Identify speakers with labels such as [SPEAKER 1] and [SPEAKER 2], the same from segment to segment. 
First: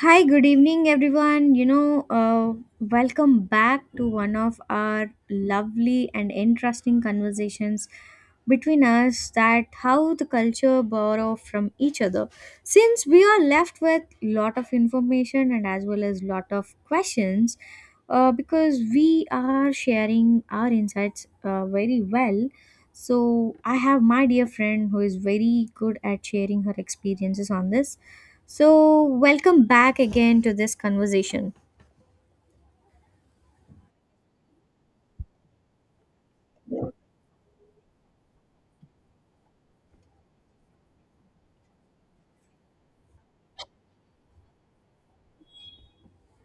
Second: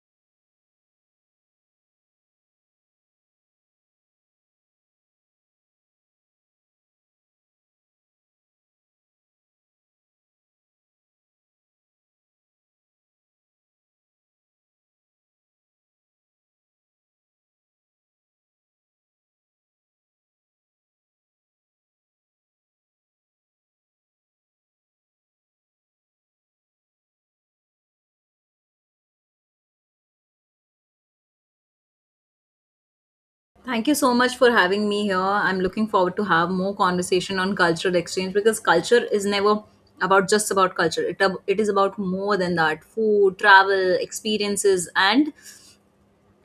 [SPEAKER 1] Hi, good evening, everyone. Welcome back to one of our lovely and interesting conversations between us that how the culture borrow from each other. Since we are left with lot of information and as well as lot of questions, because we are sharing our insights very well. So I have my dear friend who is very good at sharing her experiences on this. So, welcome back again to this conversation.
[SPEAKER 2] Thank you so much for having me here. I'm looking forward to have more conversation on cultural exchange because culture is never about just about culture. It is about more than that. Food, travel, experiences, and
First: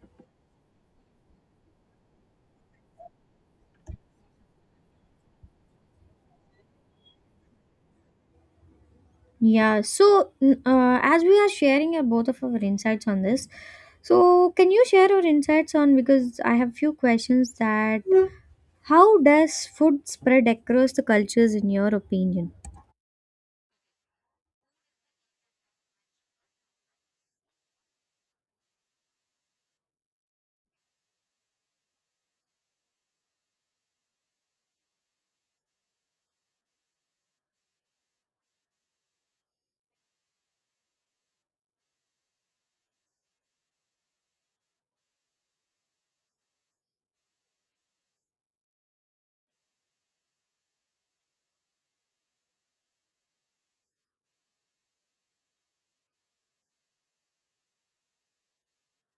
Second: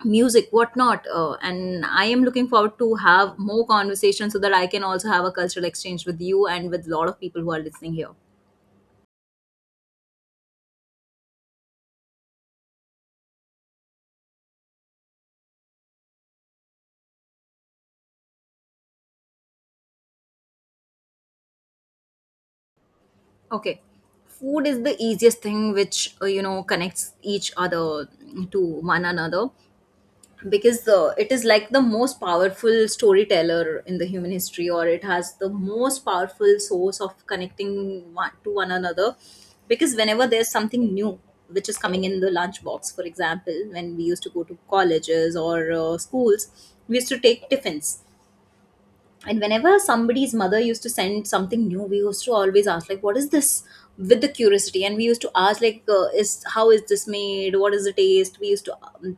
[SPEAKER 2] music, whatnot. And I am looking forward to have more conversation so that I can also have a cultural exchange with you and with a lot of people who are listening here.
[SPEAKER 1] Yeah, so as we are sharing both of our insights on this, so can you share your insights on because I have few questions that how does food spread across the cultures in your opinion?
[SPEAKER 2] Okay, food is the easiest thing which connects each other to one another because the it is like the most powerful storyteller in the human history, or it has the most powerful source of connecting one to one another because whenever there's something new which is coming in the lunchbox. For example, when we used to go to colleges or schools, we used to take tiffins, and whenever somebody's mother used to send something new, we used to always ask like, what is this? With the curiosity, and we used to ask like, is how is this made, what is the taste. We used to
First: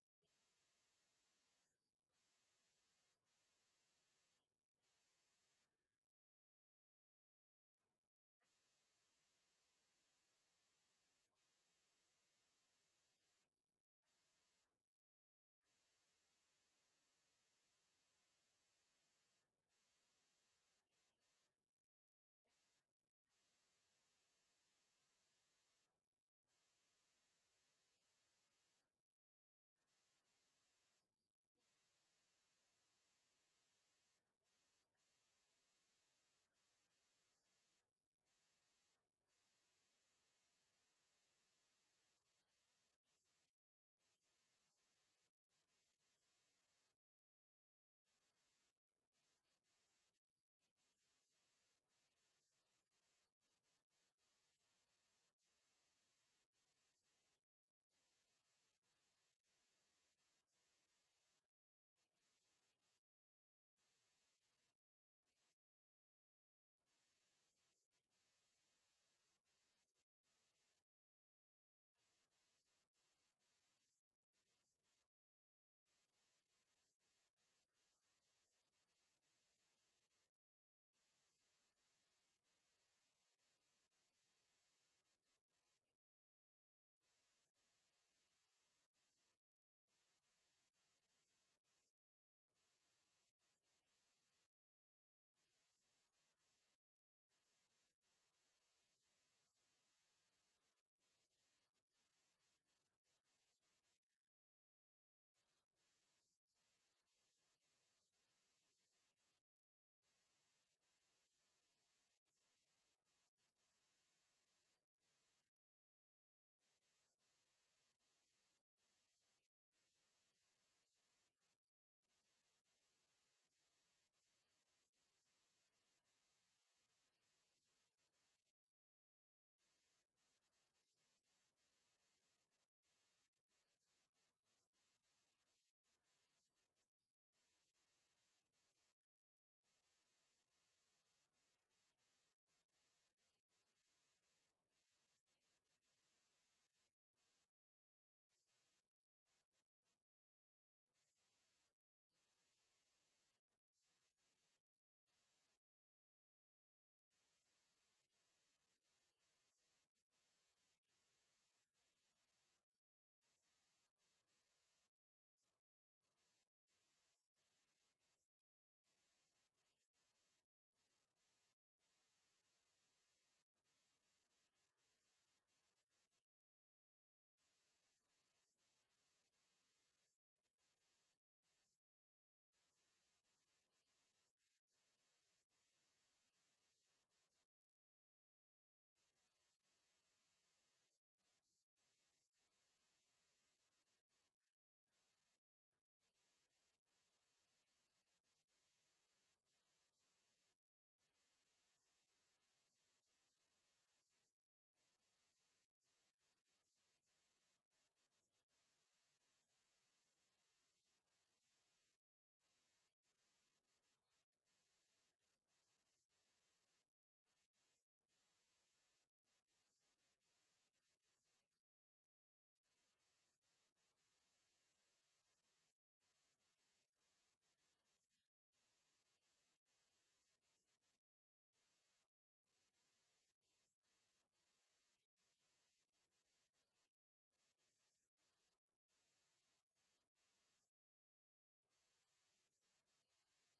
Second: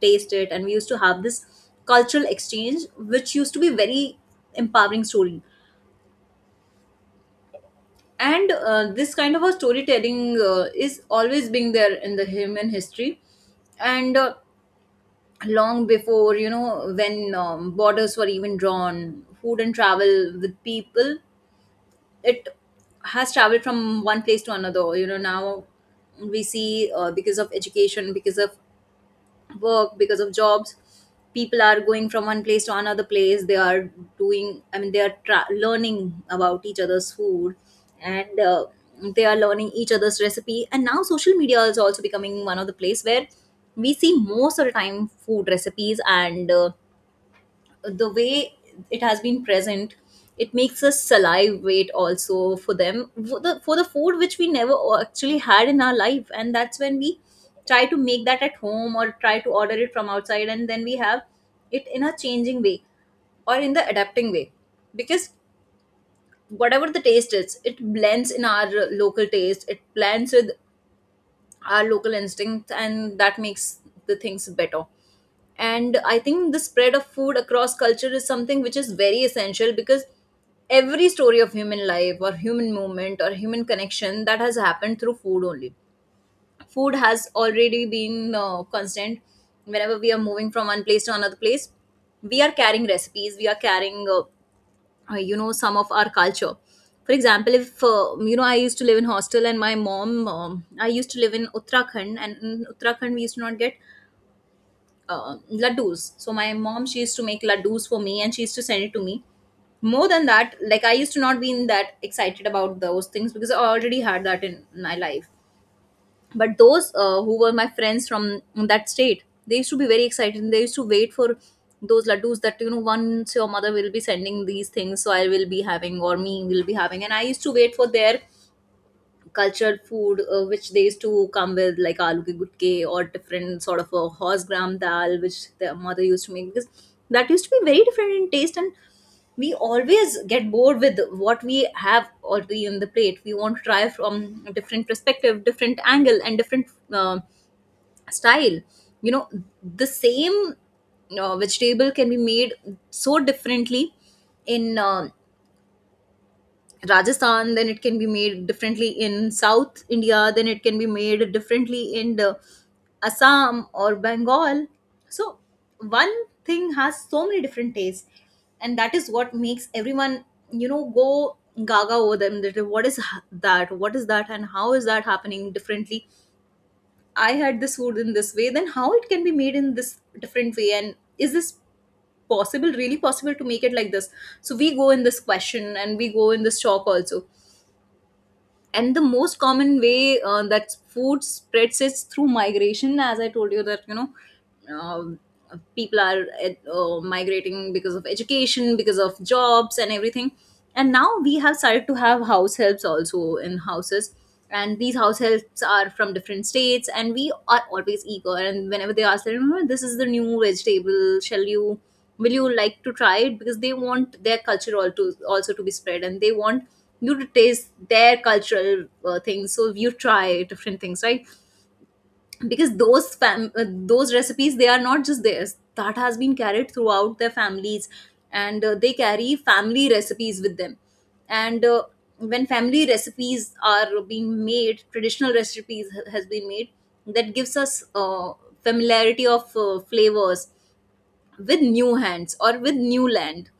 [SPEAKER 2] taste it, and we used to have this cultural exchange which used to be very empowering story. And This kind of a storytelling is always being there in the human history. And Long before, you know, when borders were even drawn, food and travel with people, it has traveled from one place to another. You know, now we see, because of education, because of work, because of jobs, people are going from one place to another place. They are doing, learning about each other's food, and they are learning each other's recipe. And now social media is also becoming one of the place where we see most of the time food recipes, and the way it has been present, it makes us salivate also for them, for for the food which we never actually had in our life. And that's when we try to make that at home or try to order it from outside, and then we have it in a changing way or in the adapting way, because whatever the taste is, it blends in our local taste, it blends with our local instincts, and that makes the things better. And I think the spread of food across culture is something which is very essential, because every story of human life or human movement or human connection that has happened through food only. Food has already been constant. Whenever we are moving from one place to another place, we are carrying recipes, we are carrying some of our culture. For example, if I used to live in hostel, and my mom, I used to live in Uttarakhand, and in Uttarakhand we used to not get laddus. So my mom, she used to make laddus for me and she used to send it to me. More than that, like, I used to not be in that excited about those things because I already had that in my life. But those who were my friends from that state, they used to be very excited, and they used to wait for those laddus. That, you know, once your mother will be sending these things, so I will be having or me will be having. And I used to wait for their cultured food which they used to come with, like aloo ke gutke or different sort of a horse gram dal which their mother used to make, because that used to be very different in taste. And we always get bored with what we have already in the plate. We want to try from a different perspective, different angle, and different um style, you know. The same vegetable can be made so differently in Rajasthan, then it can be made differently in South India, then it can be made differently in the Assam or Bengal. So one thing has so many different tastes, and that is what makes everyone, you know, go gaga over them. That what is that? What is that? And how is that happening differently? I had this food in this way, then how it can be made in this different way? And is this possible, really possible to make it like this? So we go in this question and we go in this shock also. And the most common way that food spreads is through migration, as I told you. That, you know, um people are migrating because of education, because of jobs and everything. And now we have started to have house helps also in houses, and these house helps are from different states, and we are always eager. And whenever they ask them, "Oh, this is the new vegetable, shall you will you like to try it?" Because they want their culture all also to be spread, and they want you to taste their cultural things. So you try different things, right? Because those recipes, they are not just theirs, that has been carried throughout their families, and they carry family recipes with them. And When family recipes are being made, traditional recipes has been made, that gives us familiarity of flavors with new hands or with new land.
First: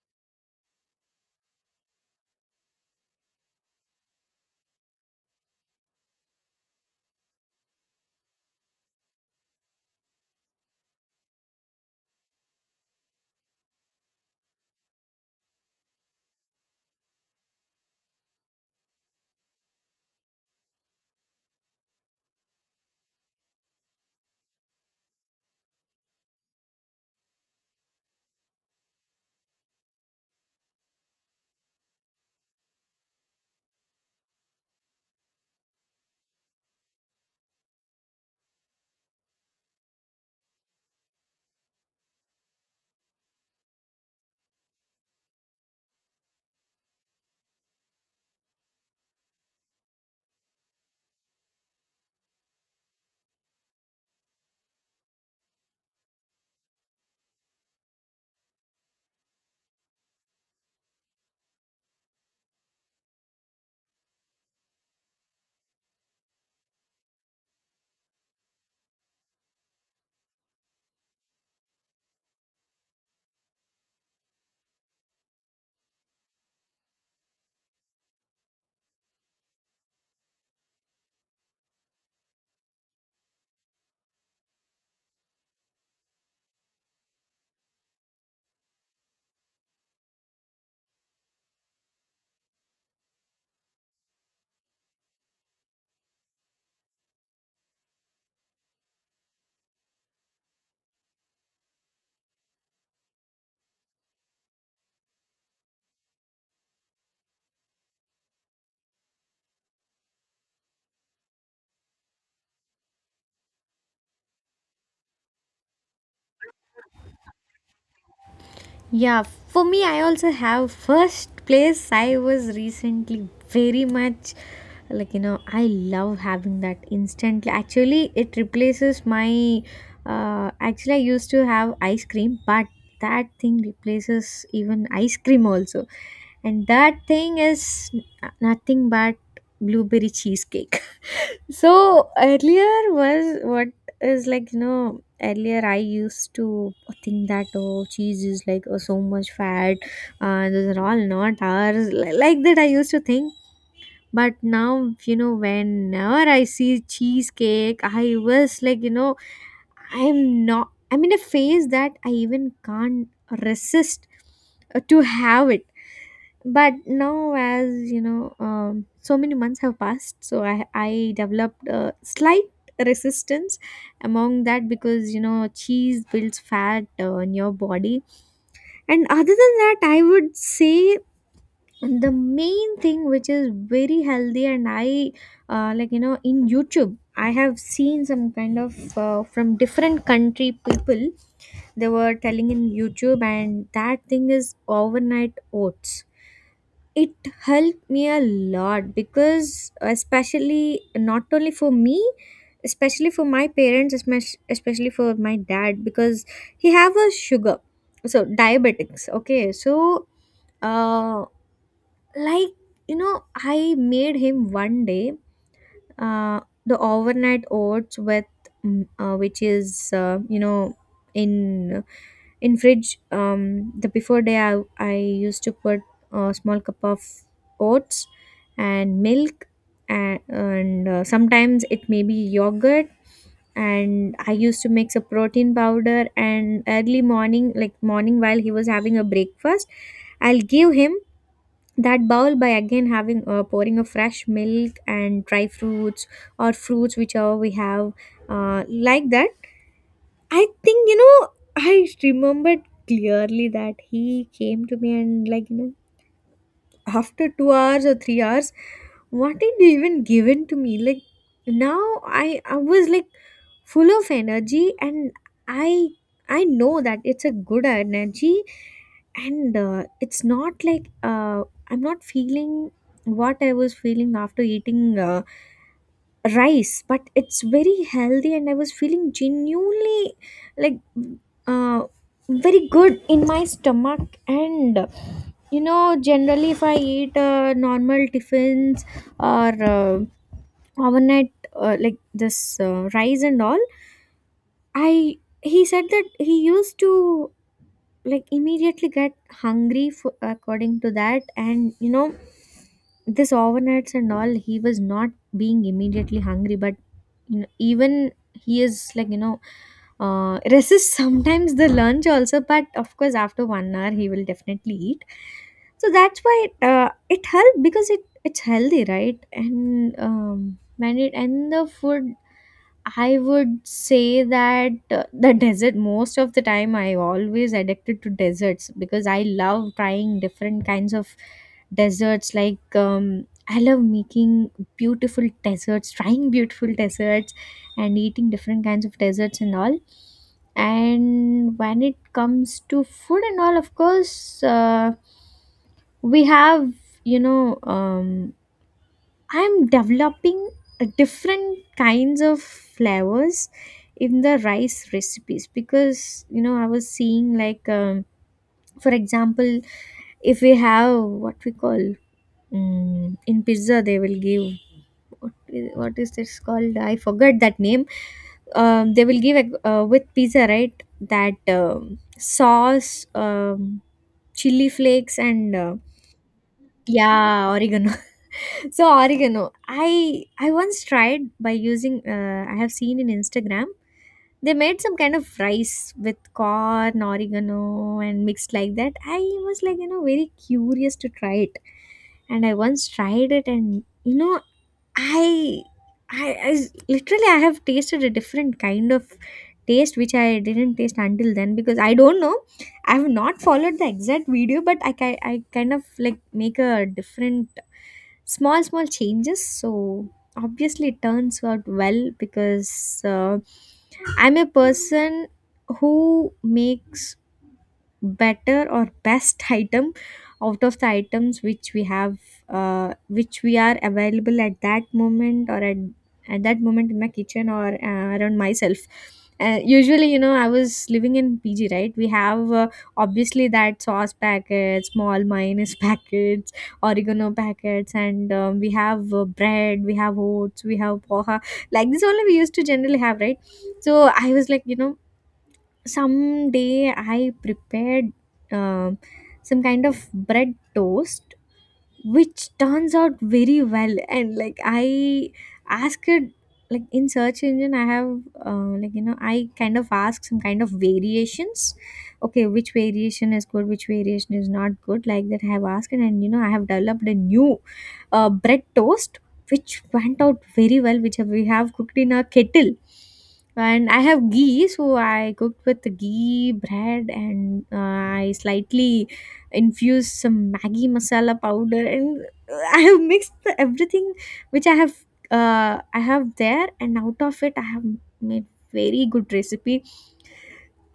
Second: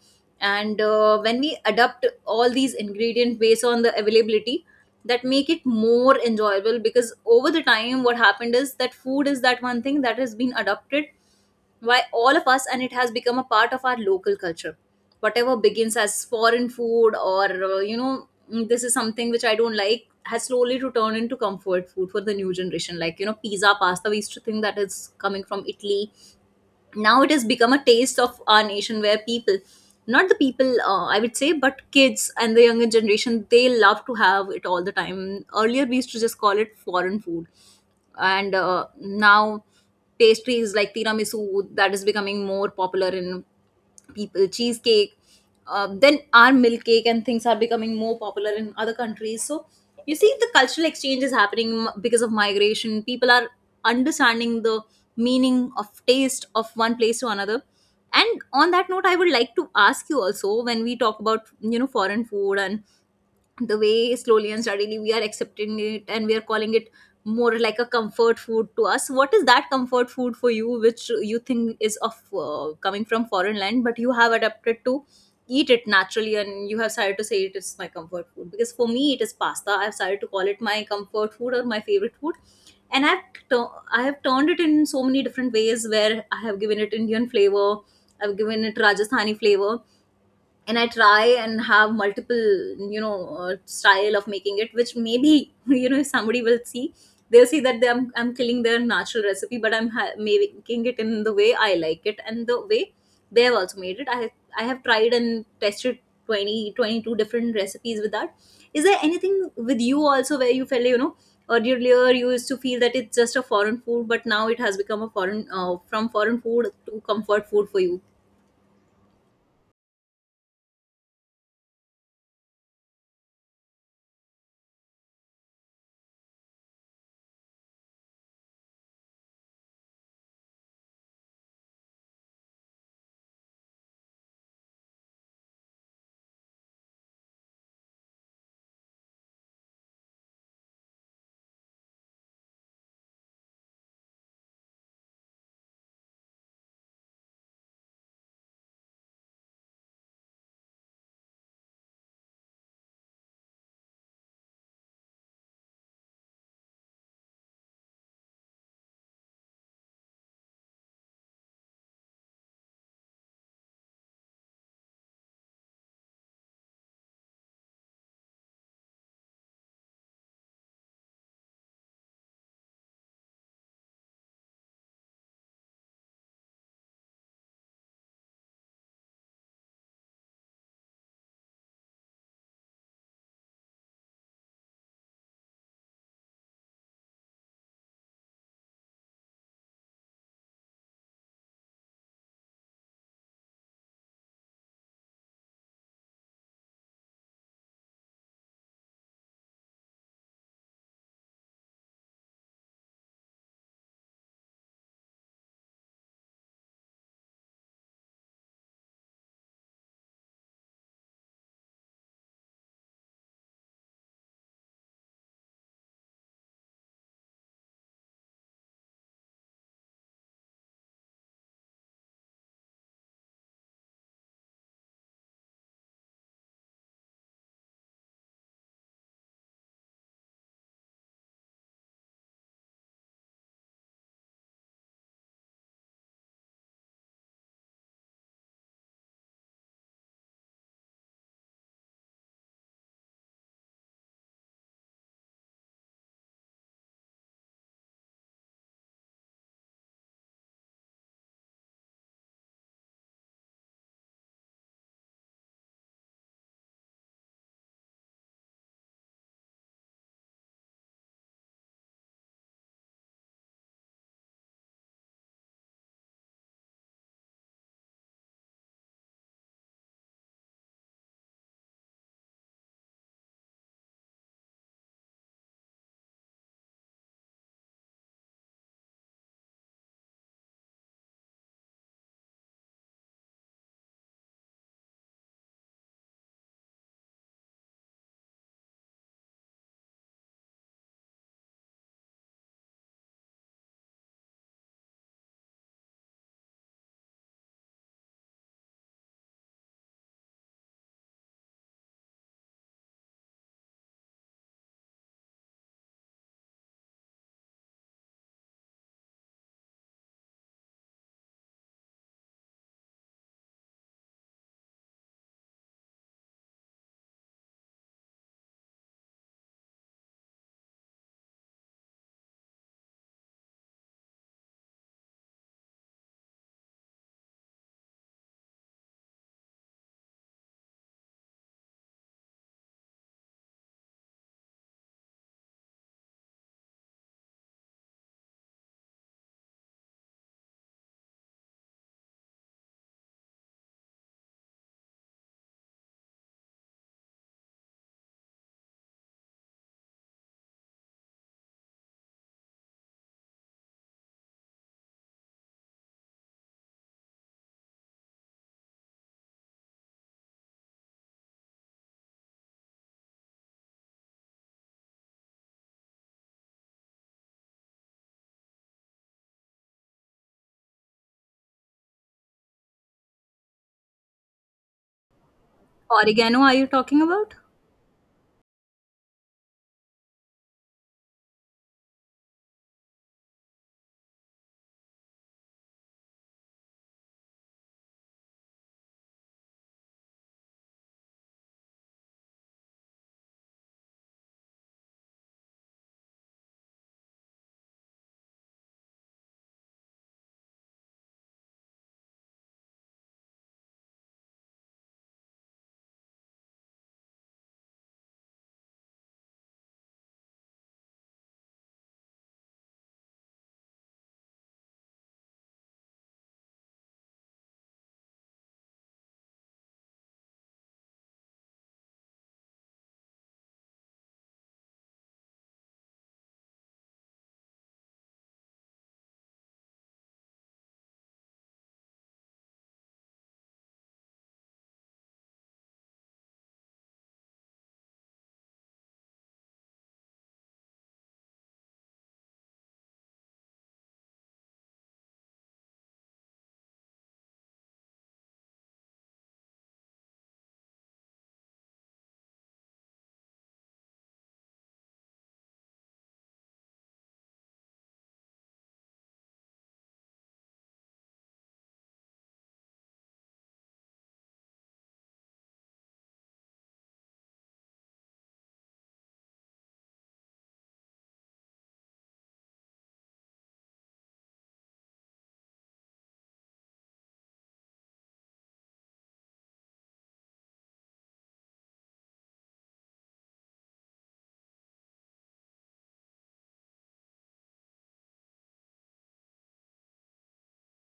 [SPEAKER 2] And When we adapt all these ingredients based on the availability, that make it more enjoyable, because over the time what happened is that food is that one thing that has been adopted by all of us, and it has become a part of our local culture. Whatever begins as foreign food, or "Mm, this is something which I don't like," has slowly to turn into comfort food for the new generation. Like, you know, pizza, pasta, we used to think that is coming from Italy. Now it has become a taste of our nation, where people, not the people, I would say, but kids and the younger generation, they love to have it all the time. Earlier we used to just call it foreign food. And Now pastries like tiramisu, that is becoming more popular in people. Cheesecake, then our milk cake and things are becoming more popular in other countries. So you see, the cultural exchange is happening because of migration. People are understanding the meaning of taste of one place to another. And on that note, I would like to ask you also, when we talk about, you know, foreign food and the way slowly and steadily we are accepting it and we are calling it more like a comfort food to us, what is that comfort food for you which you think is of, coming from foreign land, but you have adapted to eat it naturally and you have started to say it is my comfort food? Because for me it is pasta. I've started to call it my comfort food or my favorite food. And I have turned it in so many different ways, where I have given it Indian flavor, I've given it Rajasthani flavor. And I try and have multiple, you know, style of making it, which maybe you know, if somebody will see, they'll see that I'm, killing their natural recipe. But making it in the way I like it, and the way they have also made it. I have tried and tested 20, 22 different recipes with that. Is there anything with you also where you felt, you know, earlier you used to feel that it's just a foreign food, but now it has become a foreign, from foreign food to comfort food for you?
[SPEAKER 1] Yeah, for me, I also have first place. I was recently very much like you know, I love having that instantly. Actually, it replaces my I used to have ice cream, but that thing replaces even ice cream also, and that thing is nothing but blueberry cheesecake. So earlier was what is like you know earlier I used to think that oh cheese is like oh, so much fat, those are all not ours, like that I used to think. But now, you know, whenever I see cheesecake I was like you know I'm not I'm in a phase that I even can't resist to have it. But now as you know, so many months have passed, so I developed a slight resistance among that, because you know cheese builds fat in your body. And other than that I would say the main thing which is very healthy, and I like you know in YouTube I have seen some kind of from different country people, they were telling in YouTube, and that thing is overnight oats. It helped me a lot because especially not only for me, especially for my parents, especially for my dad, because he have a sugar, so diabetics, okay. Uh like you know, I made him one day uh the overnight oats with, which is, you know, in in fridge. The before day, I used to put a small cup of oats and milk, and sometimes it may be yogurt, and I used to mix a protein powder, and early morning, like morning while he was having a breakfast, I'll give him that bowl by again having pouring a fresh milk and dry fruits or fruits whichever we have, like that. I think, you know, I remembered clearly that he came to me and, like, you know, after 2 hours or 3 hours, what did you even given to me? Like, now I was like full of energy and I. I know that it's a good energy, and it's not like I'm not feeling what I was feeling after eating rice, but it's very healthy and I was feeling genuinely like uh, very good in my stomach. And you know generally if I eat normal tiffins or overnight like this rice and all, I he said that he used to like immediately get hungry for, according to that. And you know this overnights and all, he was not being immediately hungry. But you know, even he is like you know resists sometimes the lunch also, but of course after 1 hour he will definitely eat. So that's why it helped, because it's healthy, right? and when it and The food, I would say that, the desert most of the time I always addicted to deserts, because I love trying different kinds of deserts. Like I love making beautiful desserts, trying beautiful desserts, and eating different kinds of desserts and all. And when it comes to food and all, of course, we have you know I'm developing a different kinds of flavors in the rice recipes, because you know I was seeing like, for example, if we have what we call, in pizza they will give, what is this called, I forgot that name. They will give like, with pizza, right, that, sauce, chili flakes and
[SPEAKER 2] Oregano, are you talking about?
[SPEAKER 1] yeah, oregano. So oregano. I once tried by using. I have seen in Instagram, they made some kind of rice with corn, oregano, and mixed like that. I was like you know very curious to try it, and I once tried it, and you know I, literally I have tasted a different kind of taste which I didn't taste until then, because I don't know. I have not followed the exact video, but I kind of like make a different small small changes. So obviously it turns out well, because I'm a person who makes better or best item out of the items which we have, which we are available at that moment, at that moment in my kitchen or around myself. Uh, usually you know I was living in PG, right? We have, obviously that sauce packets, small mayonnaise packets, oregano packets, and we have bread, we have oats, we have poha. Like this only we used to generally have, right? So I was like you know some day I prepared um some kind of bread toast which turns out very well. And like I asked it, like in search engine, I have, like you know, I kind of ask some kind of variations, okay, which variation is good, which variation is not good, like that I have asked. And, you know, I have developed a new bread toast which went out very well, which we have cooked in a kettle. And I have ghee, so I cooked with ghee bread, and I slightly infused some Maggi masala powder, and I have mixed the everything which I have, I have there, and out of it I have made very good recipe.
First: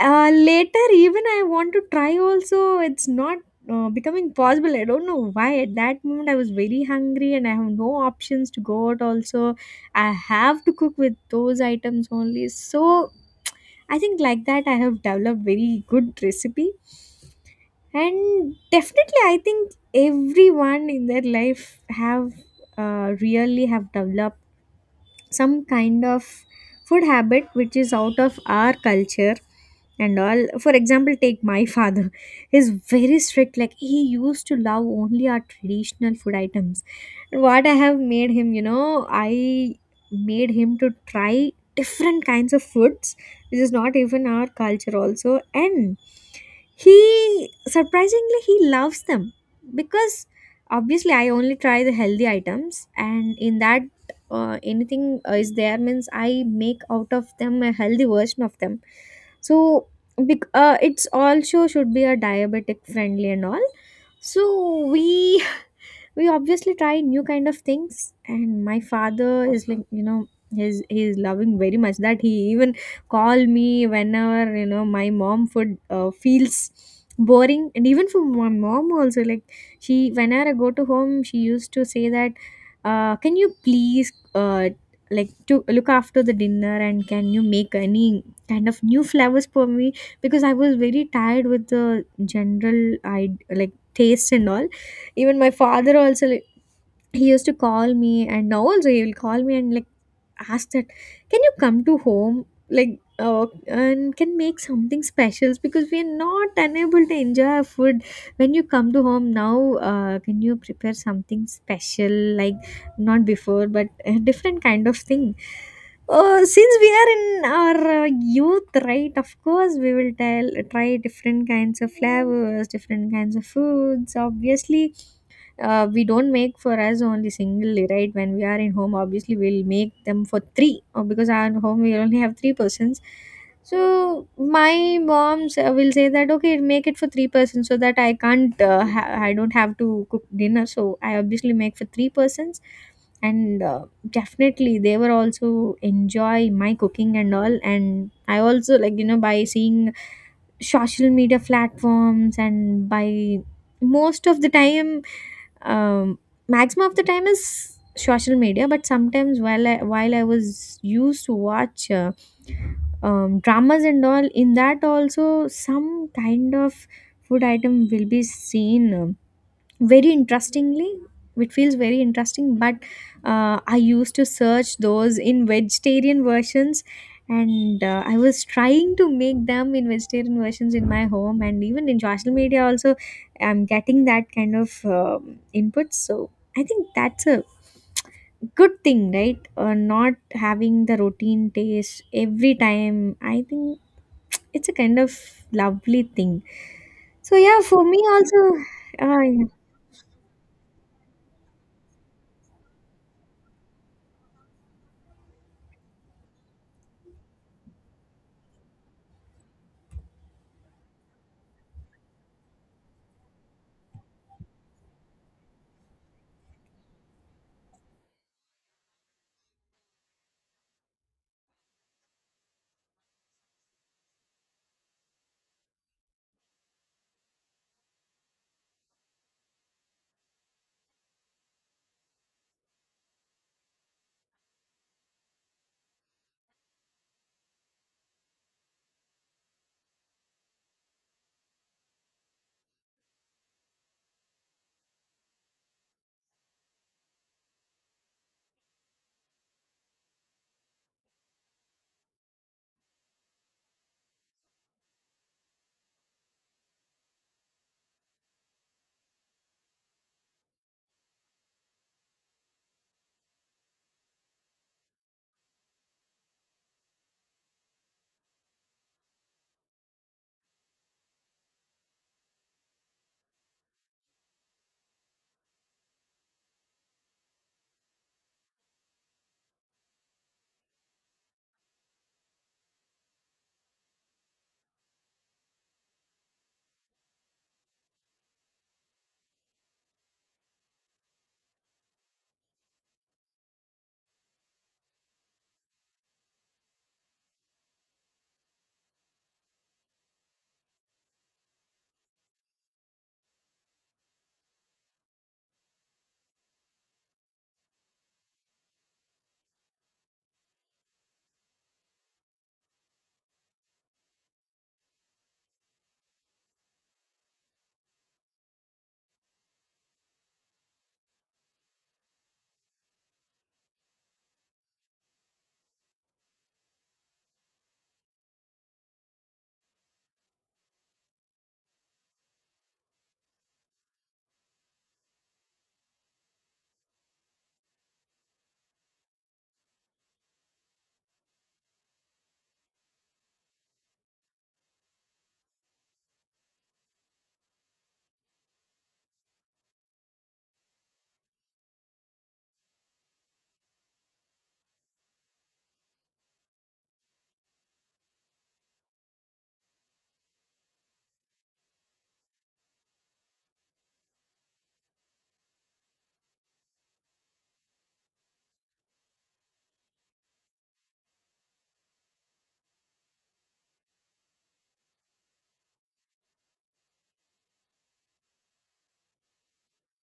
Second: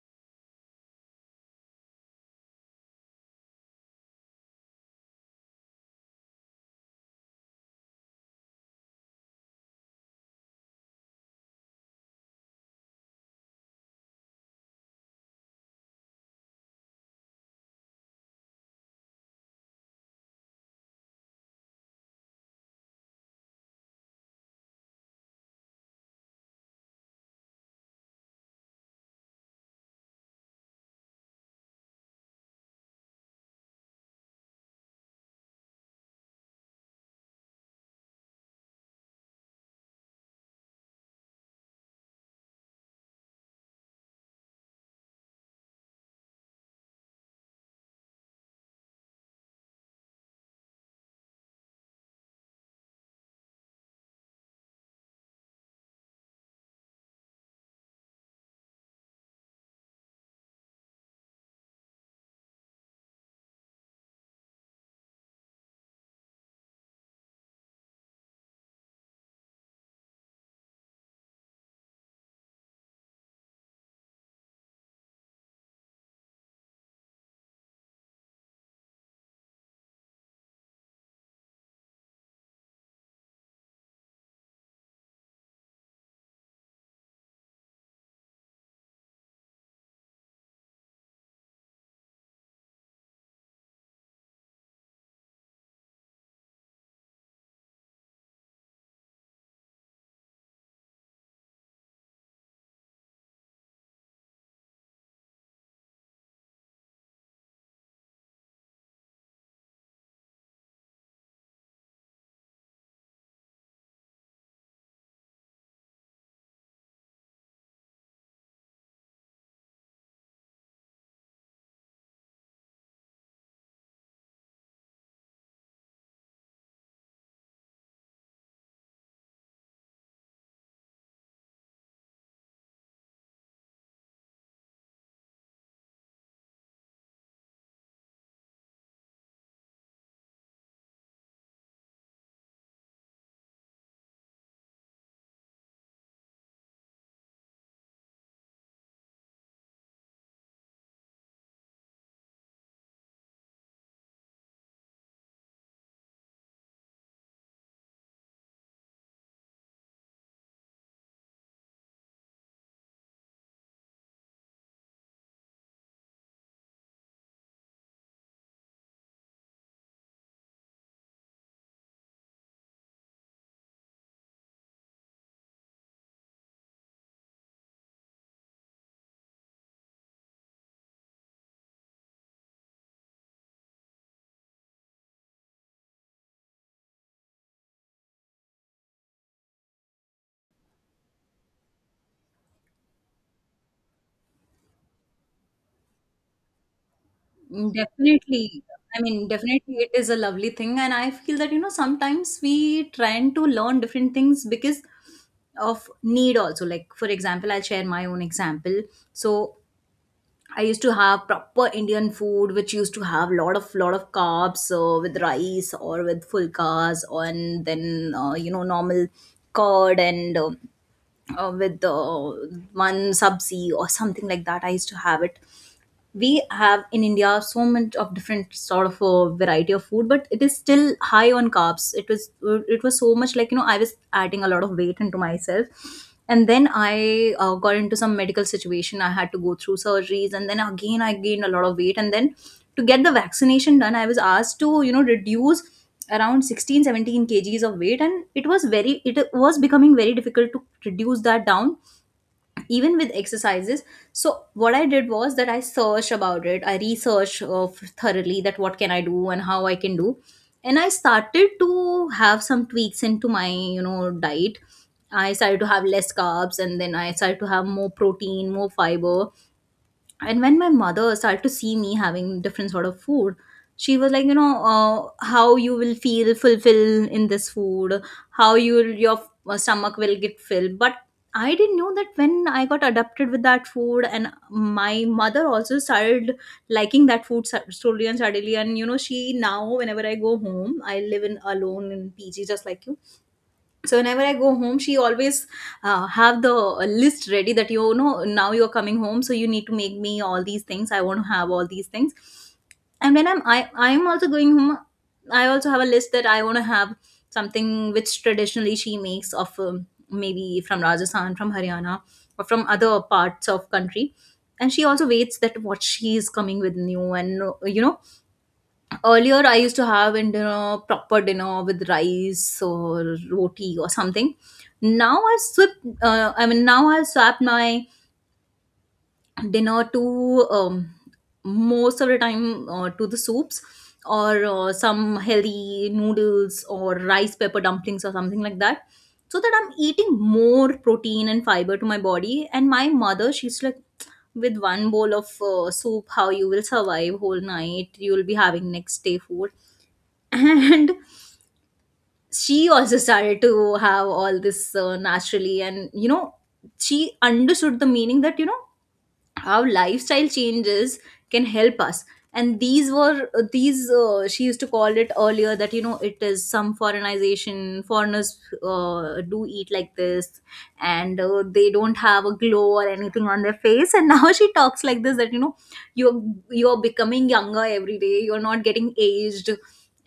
[SPEAKER 1] Later, even I want to try also. It's not becoming possible. I don't know why. At that moment, I was very hungry, and I have no options to go out. Also, I have to cook with those items only. So I think like that I have developed very good recipe. And definitely I think everyone in their life have really have developed some kind of food habit which is out of our culture and all. For example, take my father, he's very strict, like he used to love only our traditional food items. What I have made him, you know, I made him to try different kinds of foods which is not even our culture also, and he, surprisingly he loves them. Because obviously I only try the healthy items, and in that anything is there means I make out of them a healthy version of them. So it's also should be a diabetic friendly and all. So we we obviously try new kind of things, and my father is like you know he's loving very much that he even call me whenever, you know, my mom food feels boring. And even for my mom also, like, she whenever I go to home she used to say that, can you please, like to look after the dinner, and can you make any kind of new flavors for me, because I was very tired with the general I like taste and all. Even my father also, like, he used to call me, and now also he will call me and like ask that, can you come to home, like, and can make something special, because we are not unable to enjoy our food. When you come to home now, can you prepare something special, like not before, but a different kind of thing. Since we are in our youth, right? Of course, we will tell try different kinds of flavors, different kinds of foods. Obviously, we don't make for us only singly, right? When we are in home, obviously we'll make them for three, because our home we only have three persons. So my moms will say that okay make it for three persons so that I can't I don't have to cook dinner, so I obviously make for three persons. And Definitely they were also enjoy my cooking and all, and I also like, you know, by seeing social media platforms and by most of the time, um, maximum of the time is social media. But sometimes while I was used to watch dramas and all, in that also some kind of food item will be seen, very interestingly. It feels very interesting, but I used to search those in vegetarian versions. And I was trying to make them in vegetarian versions in my home, and even in social media also I'm getting that kind of input. So I think that's a good thing, right? Not having the routine taste every time, I think it's a kind of lovely thing. So yeah,
[SPEAKER 2] Mm.
[SPEAKER 1] for me also.
[SPEAKER 2] Definitely. I mean,
[SPEAKER 1] uh,
[SPEAKER 2] definitely it is a lovely thing. And I feel that, you know, sometimes we trying to learn different things because of need also. Like, for example, I'll share my own example. So I used to have proper Indian food, which used to have lot of carbs with rice or with fulkas, and then, normal curd and with one sabzi or something like that. I used to have it. We have in India so much of different sort of a variety of food, but it is still high on carbs. It was so much, like, you know, I was adding a lot of weight into myself. And then I got into some medical situation. I had to go through surgeries, and then again I gained a lot of weight. And then to get the vaccination done, I was asked to reduce around 16, 17 kgs of weight, and it was becoming very difficult to reduce that down even with exercises. So what I did was that I searched about it. I researched thoroughly that what can I do and how I can do. And I started to have some tweaks into my diet. I started to have less carbs, and then I started to have more protein, more fiber. And when my mother started to see me having different sort of food, she was like, how you will feel fulfilled in this food, how you your stomach will get filled. But I didn't know that when I got adapted with that food, and my mother also started liking that food slowly, and suddenly, and she now, whenever I go home, I live in alone in PG just like you. So whenever I go home, she always have the list ready that, now you're coming home, so you need to make me all these things, I want to have all these things. And when I'm also going home, I also have a list that I want to have something which traditionally she makes of, maybe from Rajasthan, from Haryana, or from other parts of country. And she also waits that what she is coming with new. And you know earlier I used to have in dinner, proper dinner with rice or roti or something. Now I swip I mean, now I swap my dinner to, most of the time, to the soups, or some healthy noodles or rice pepper dumplings or something like that, so that I'm eating more protein and fiber to my body. And my mother, she's like, with one bowl of soup, how you will survive whole night? You will be having next day food. And she also started to have all this naturally. And she understood the meaning that, how lifestyle changes can help us. And these were, these she used to call it earlier that, it is some foreignization. Foreigners do eat like this, and they don't have a glow or anything on their face. And now she talks like this, that, you're you're becoming younger every day, you're not getting aged.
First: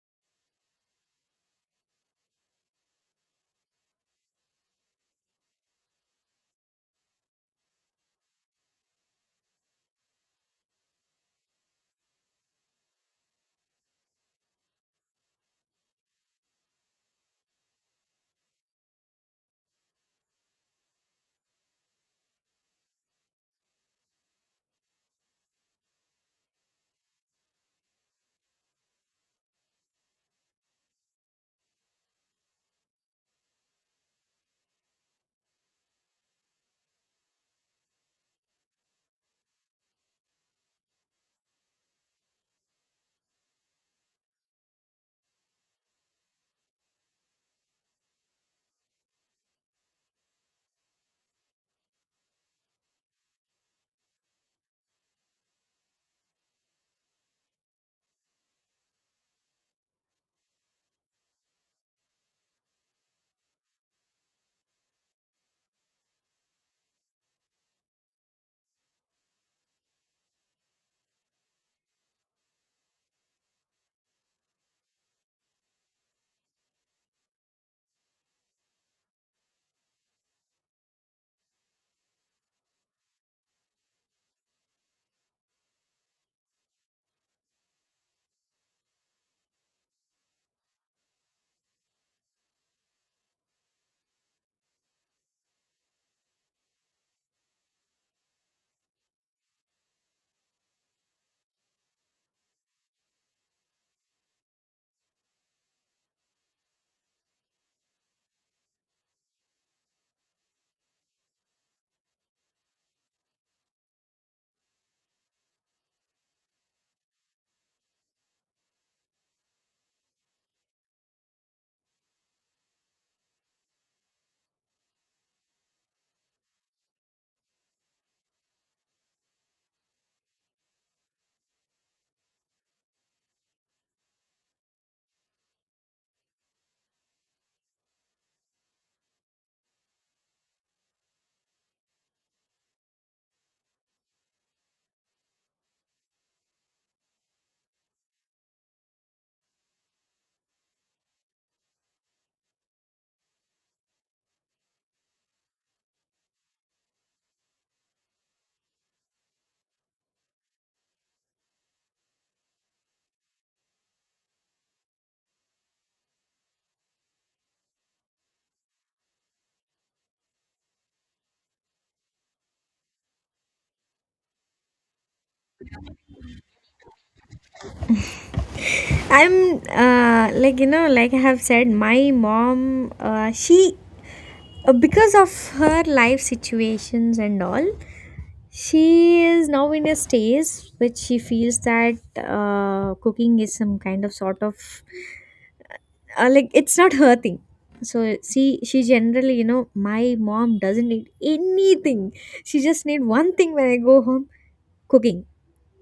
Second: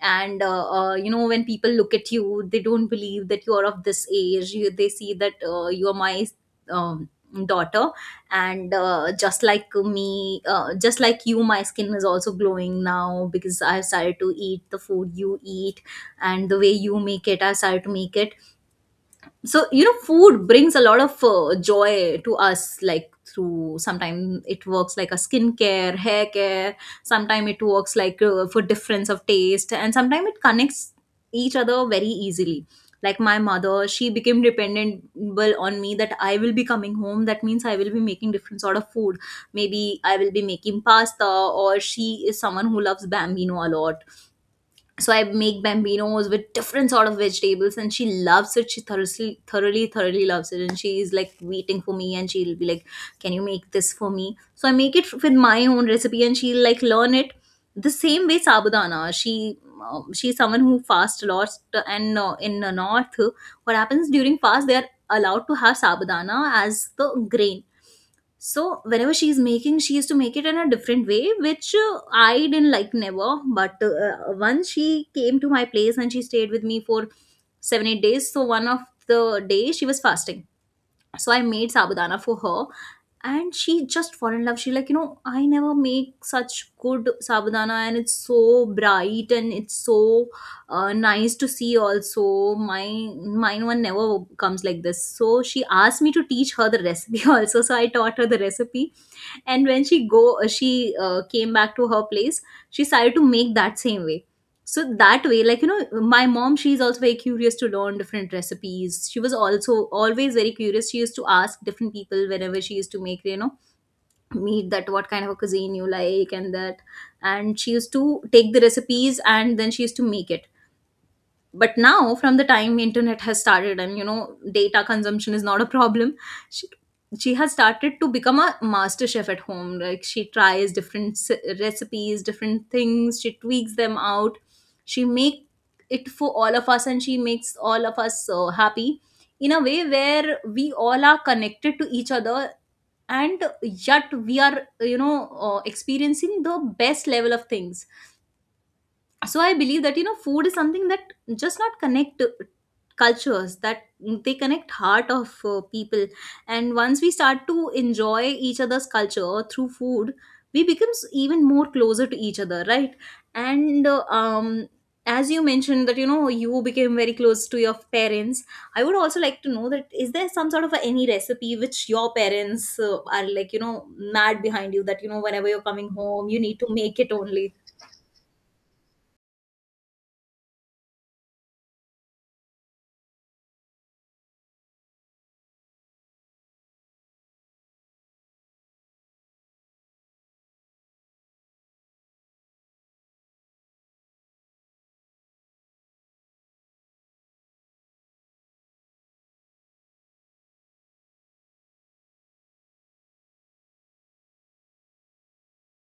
[SPEAKER 2] And when people look at you, they don't believe that you're of this age. You, they see that, you're my, um, daughter. And, just like me, just like you, my skin is also glowing now, because I've started to eat the food you eat, and the way you make it, I started to make it. So food brings a lot of joy to us. Like, through, sometimes it works like a skincare, hair care, sometimes it works like, for difference of taste, and sometimes it connects each other very easily. Like my mother, she became dependable on me, that I will be coming home, that means I will be making different sort of food. Maybe I will be making pasta, or she is someone who loves bambino a lot. So I make bambinos with different sort of vegetables, and she loves it. She thoroughly loves it, and she is like waiting for me, and she'll be like, can you make this for me? So I make with my own recipe, and she'll like learn it. The same way, sabudana, she's someone who fasts a lot. And in the north, what happens during fast, they are allowed to have sabudana as the grain. So whenever she's making, she used to make it in a different way, which, I didn't like never. But once she came to my place, and she stayed with me for 7-8 days. So one of the days she was fasting, so I made sabudana for her, and she just fell in love. She like, I never make such good sabudana, and it's so bright and it's so, nice to see. Also, mine one never comes like this. So she asked me to teach her the recipe also. So I taught her the recipe, and when she came back to her place, she started to make that same way. So that way, like, my mom, she's also very curious to learn different recipes. She was also always very curious. She used to ask different people whenever she used to make, meat, that what kind of a cuisine you like and that. And she used to take the recipes, and then she used to make it. But now, from the time internet has started, and data consumption is not a problem, she she has started to become a master chef at home. Like, she tries recipes, different things, she tweaks them out. She make it for all of us, and she makes all of us so happy, in a way where we all are connected to each other, and yet we are, experiencing the best level of things. So I believe that, food is something that just not connect cultures, that they connect heart of people. And once we start to enjoy each other's culture through food, we becomes even more closer to each other, right? And, as you mentioned that, you became very close to your parents, I would also like to know that, is there some sort of a, any recipe which your parents are like, mad behind you, that, whenever you're coming home, you need to make it only?
[SPEAKER 1] I'm uh, like, you know, like I have said, my mom, she, because of her life situations and all, she is now in a stage which she feels that cooking is some kind of sort of, like, it's not her thing. So she generally, you know, my mom doesn't need anything. She just need one thing when I go home: cooking.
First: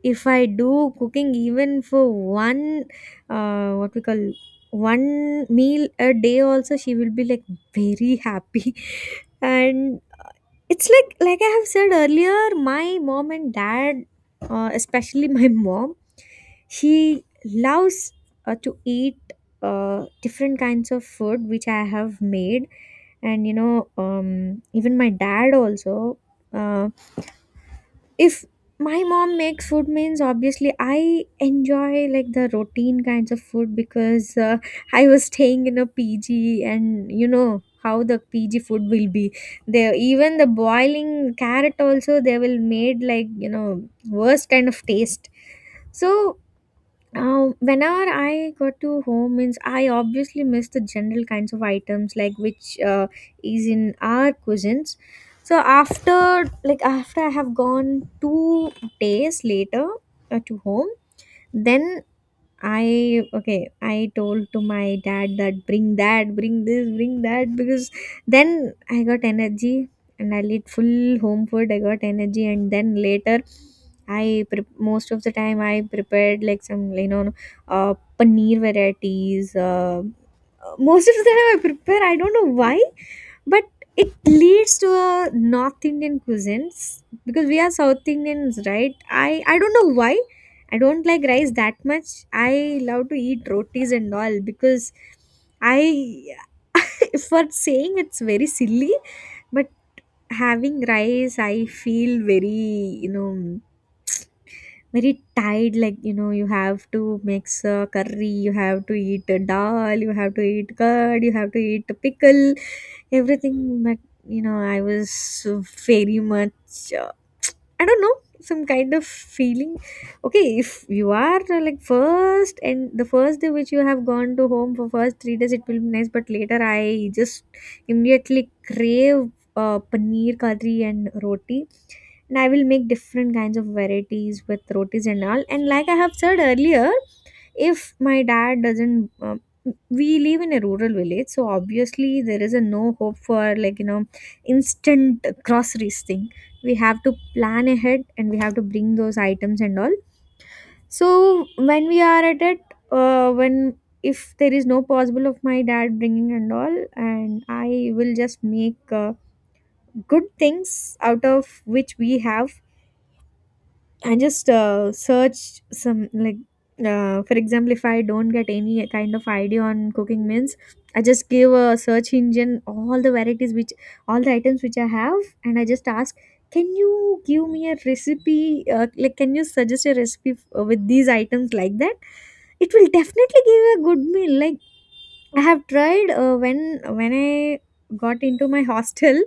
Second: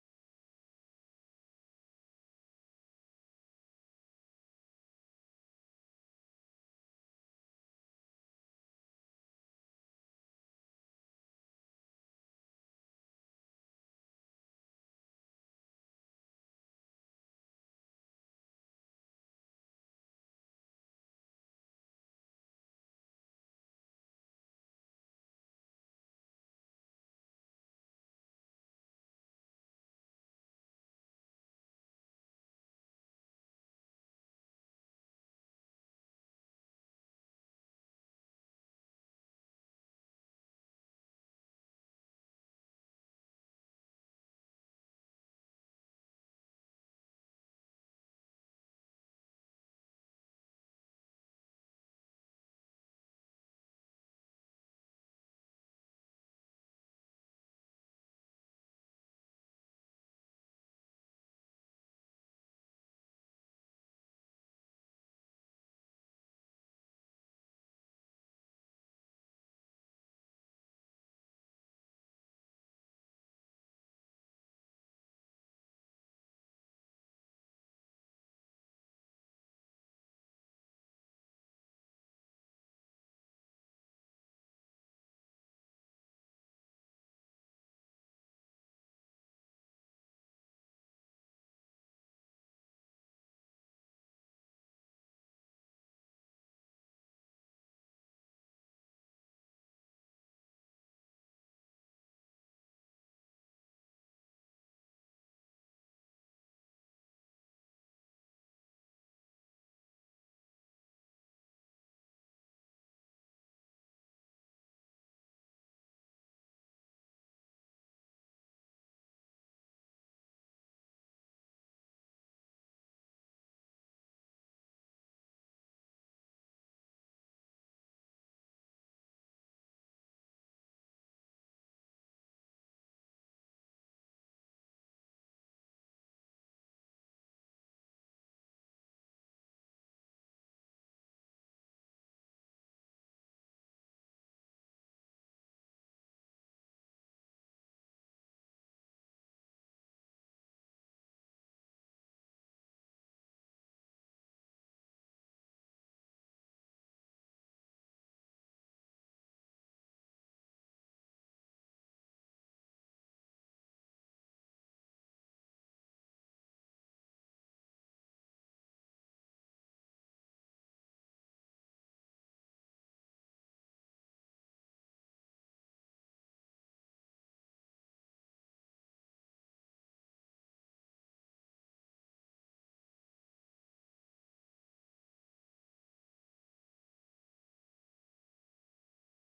[SPEAKER 1] If I do cooking even for one, what we call, one meal a day, also she will be like very happy. And it's like I have said earlier, my mom and dad, especially my mom, she loves to eat different kinds of food which I have made, and you know, even my dad also. Uh, if my mom makes food means, obviously I enjoy, like, the routine kinds of food, because I was staying in a PG and you know how the PG food will be. They even the boiling carrot also they will made, like, you know, worst kind of taste. So now, whenever I got to home means, I obviously miss the general kinds of items, like, which is in our cuisines. So after, like, after I have gone 2 days later to home, then I, okay, I told to my dad that, bring this, bring that, because then I got energy and I'll eat full home food. I got energy, and then later I most of the time I prepared like some, you know, paneer varieties. Most of the time I prepare. I don't know why, but it leads to a North Indian cuisines because we are South Indians, right? I don't know why. I don't like rice that much. I love to eat rotis and all, because I for saying it's very silly, but having rice, I feel very, you know, very tired, like, you know, you have to mix a curry, you have to eat a dal, you have to eat curd, you have to eat a pickle, everything. But, you know, I was so very much, I don't know, some kind of feeling. Okay, if you are, like, first and the first day which you have gone to home, for first 3 days it will be nice, but later I just immediately crave paneer kadri and roti, and I will make different kinds of varieties with rotis and all. And like I have said earlier, if my dad doesn't, we live in a rural village, so obviously there is a no hope for, like, you know, instant groceries thing. We have to plan ahead and we have to bring those items and all. So when we are at it, when if there is no possible of my dad bringing and all, and I will just make good things out of which we have. I just searched some, like, for example, if I don't get any kind of idea on cooking means, I just give a search engine all the varieties which, all the items which I have, and I just ask, can you give me a recipe? Like, can you suggest a recipe with these items like that? It will definitely give a good meal. Like, I have tried when I got into my hostel.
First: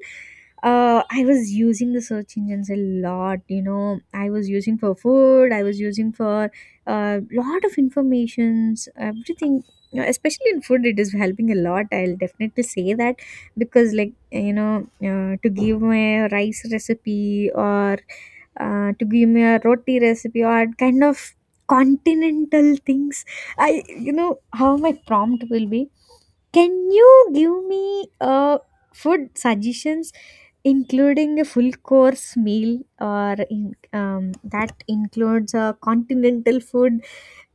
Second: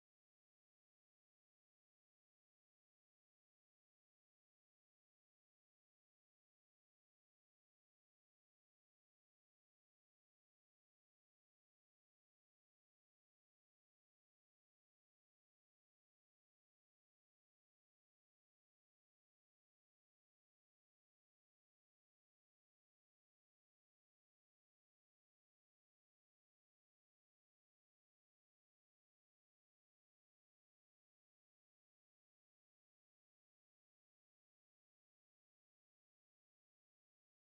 [SPEAKER 1] I was using the search engines a lot. You know, I was using for food. I was using for a lot of informations. Everything, you know, especially in food, it is helping a lot. I'll definitely say that because, like, you know, to give me a rice recipe or to give me a roti recipe or kind of continental things. I, you know how my prompt will be: can you give me food suggestions, including a full course meal, or in, that includes a continental food.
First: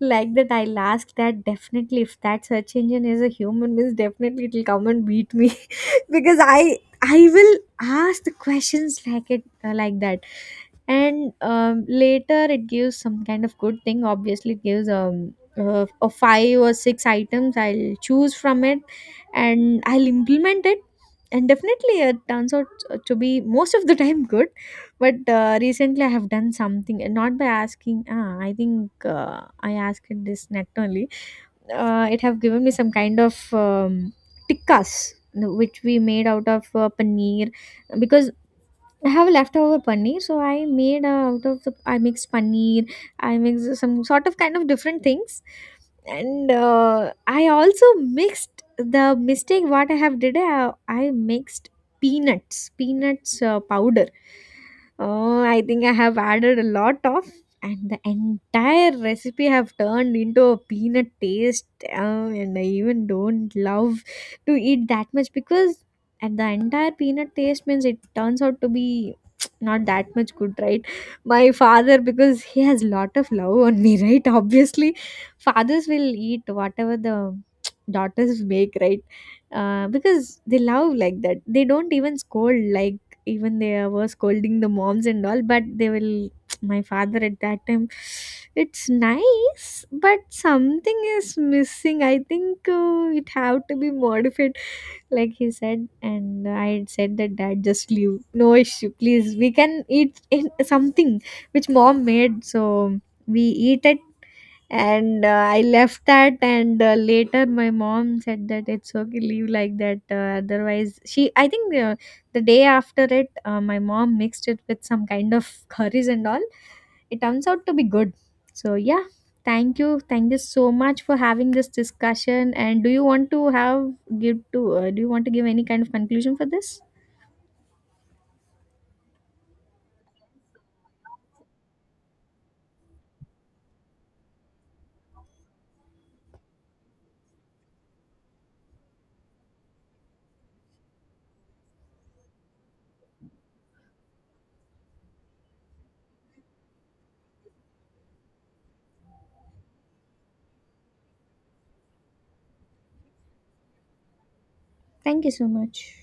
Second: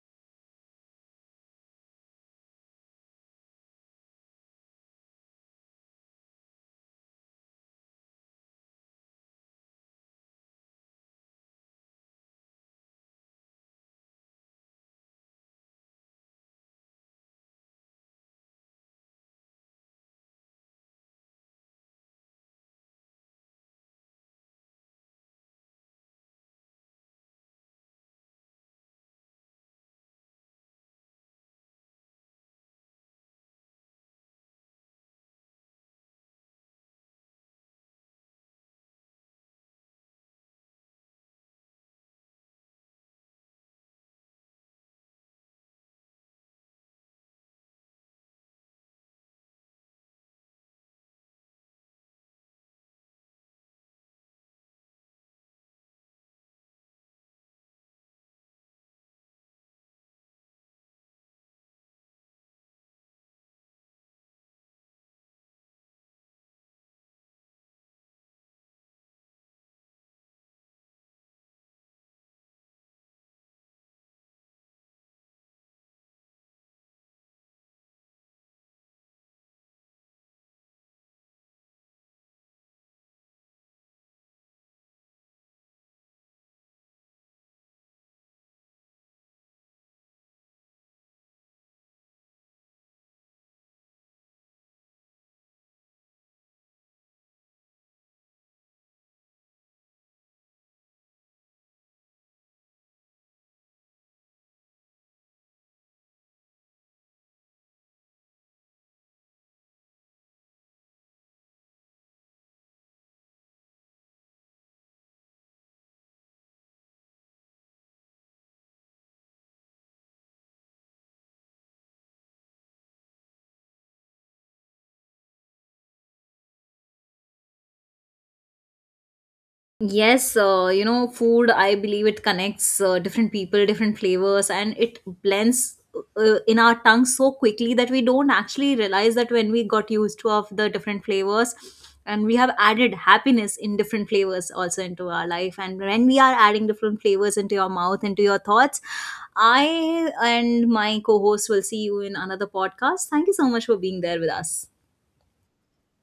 [SPEAKER 1] Like that I'll ask. That, definitely, if that search engine is a human means, definitely it'll come and beat me. Because I will ask the questions like it, like that. And later it gives some kind of good thing. Obviously it gives a five or six items, I'll choose from it and I'll implement it. And definitely it turns out to be most of the time good. But recently I have done something, not by asking. Ah, I think I asked it this net only. It have given me some kind of tikkas, no, which we made out of paneer, because I have leftover paneer, so I made out of the I mixed paneer, I mixed some sort of kind of different things, and I also mixed the mistake what I have did. I mixed peanuts powder. Oh, I think I have added a lot of, and the entire recipe have turned into a peanut taste. And I even don't love to eat that much, because and the entire peanut taste means it turns out to be not that much good, right? My father, because he has lot of love on me, right, obviously fathers will eat whatever the daughters make, right? Because they love like that, they don't even scold, like, even they were scolding the moms and all, but they will my father at that time it's nice, but something is missing, I think it have to be modified. Like he said, and I had said that, dad, just leave, no issue, please, we can eat in something which mom made, so we eat it. And I left that. And Later my mom said that, it's okay, leave like that. Otherwise she, I think the day after it, my mom mixed it with some kind of curries and all, it turns out to be good. So yeah, thank you so much for having this discussion. And do you want to have, give to do you want to give any kind of conclusion for this?
[SPEAKER 2] Yes, food, I believe it connects different people, different flavors, and it blends in our tongue so quickly that we don't actually realize that, when we got used to of the different flavors, and we have added happiness in different flavors also into our life. And when we are adding different flavors into your mouth, into your thoughts, I and my co-host will see you in another podcast. Thank you so much for being there with us.
[SPEAKER 1] Thank you so much.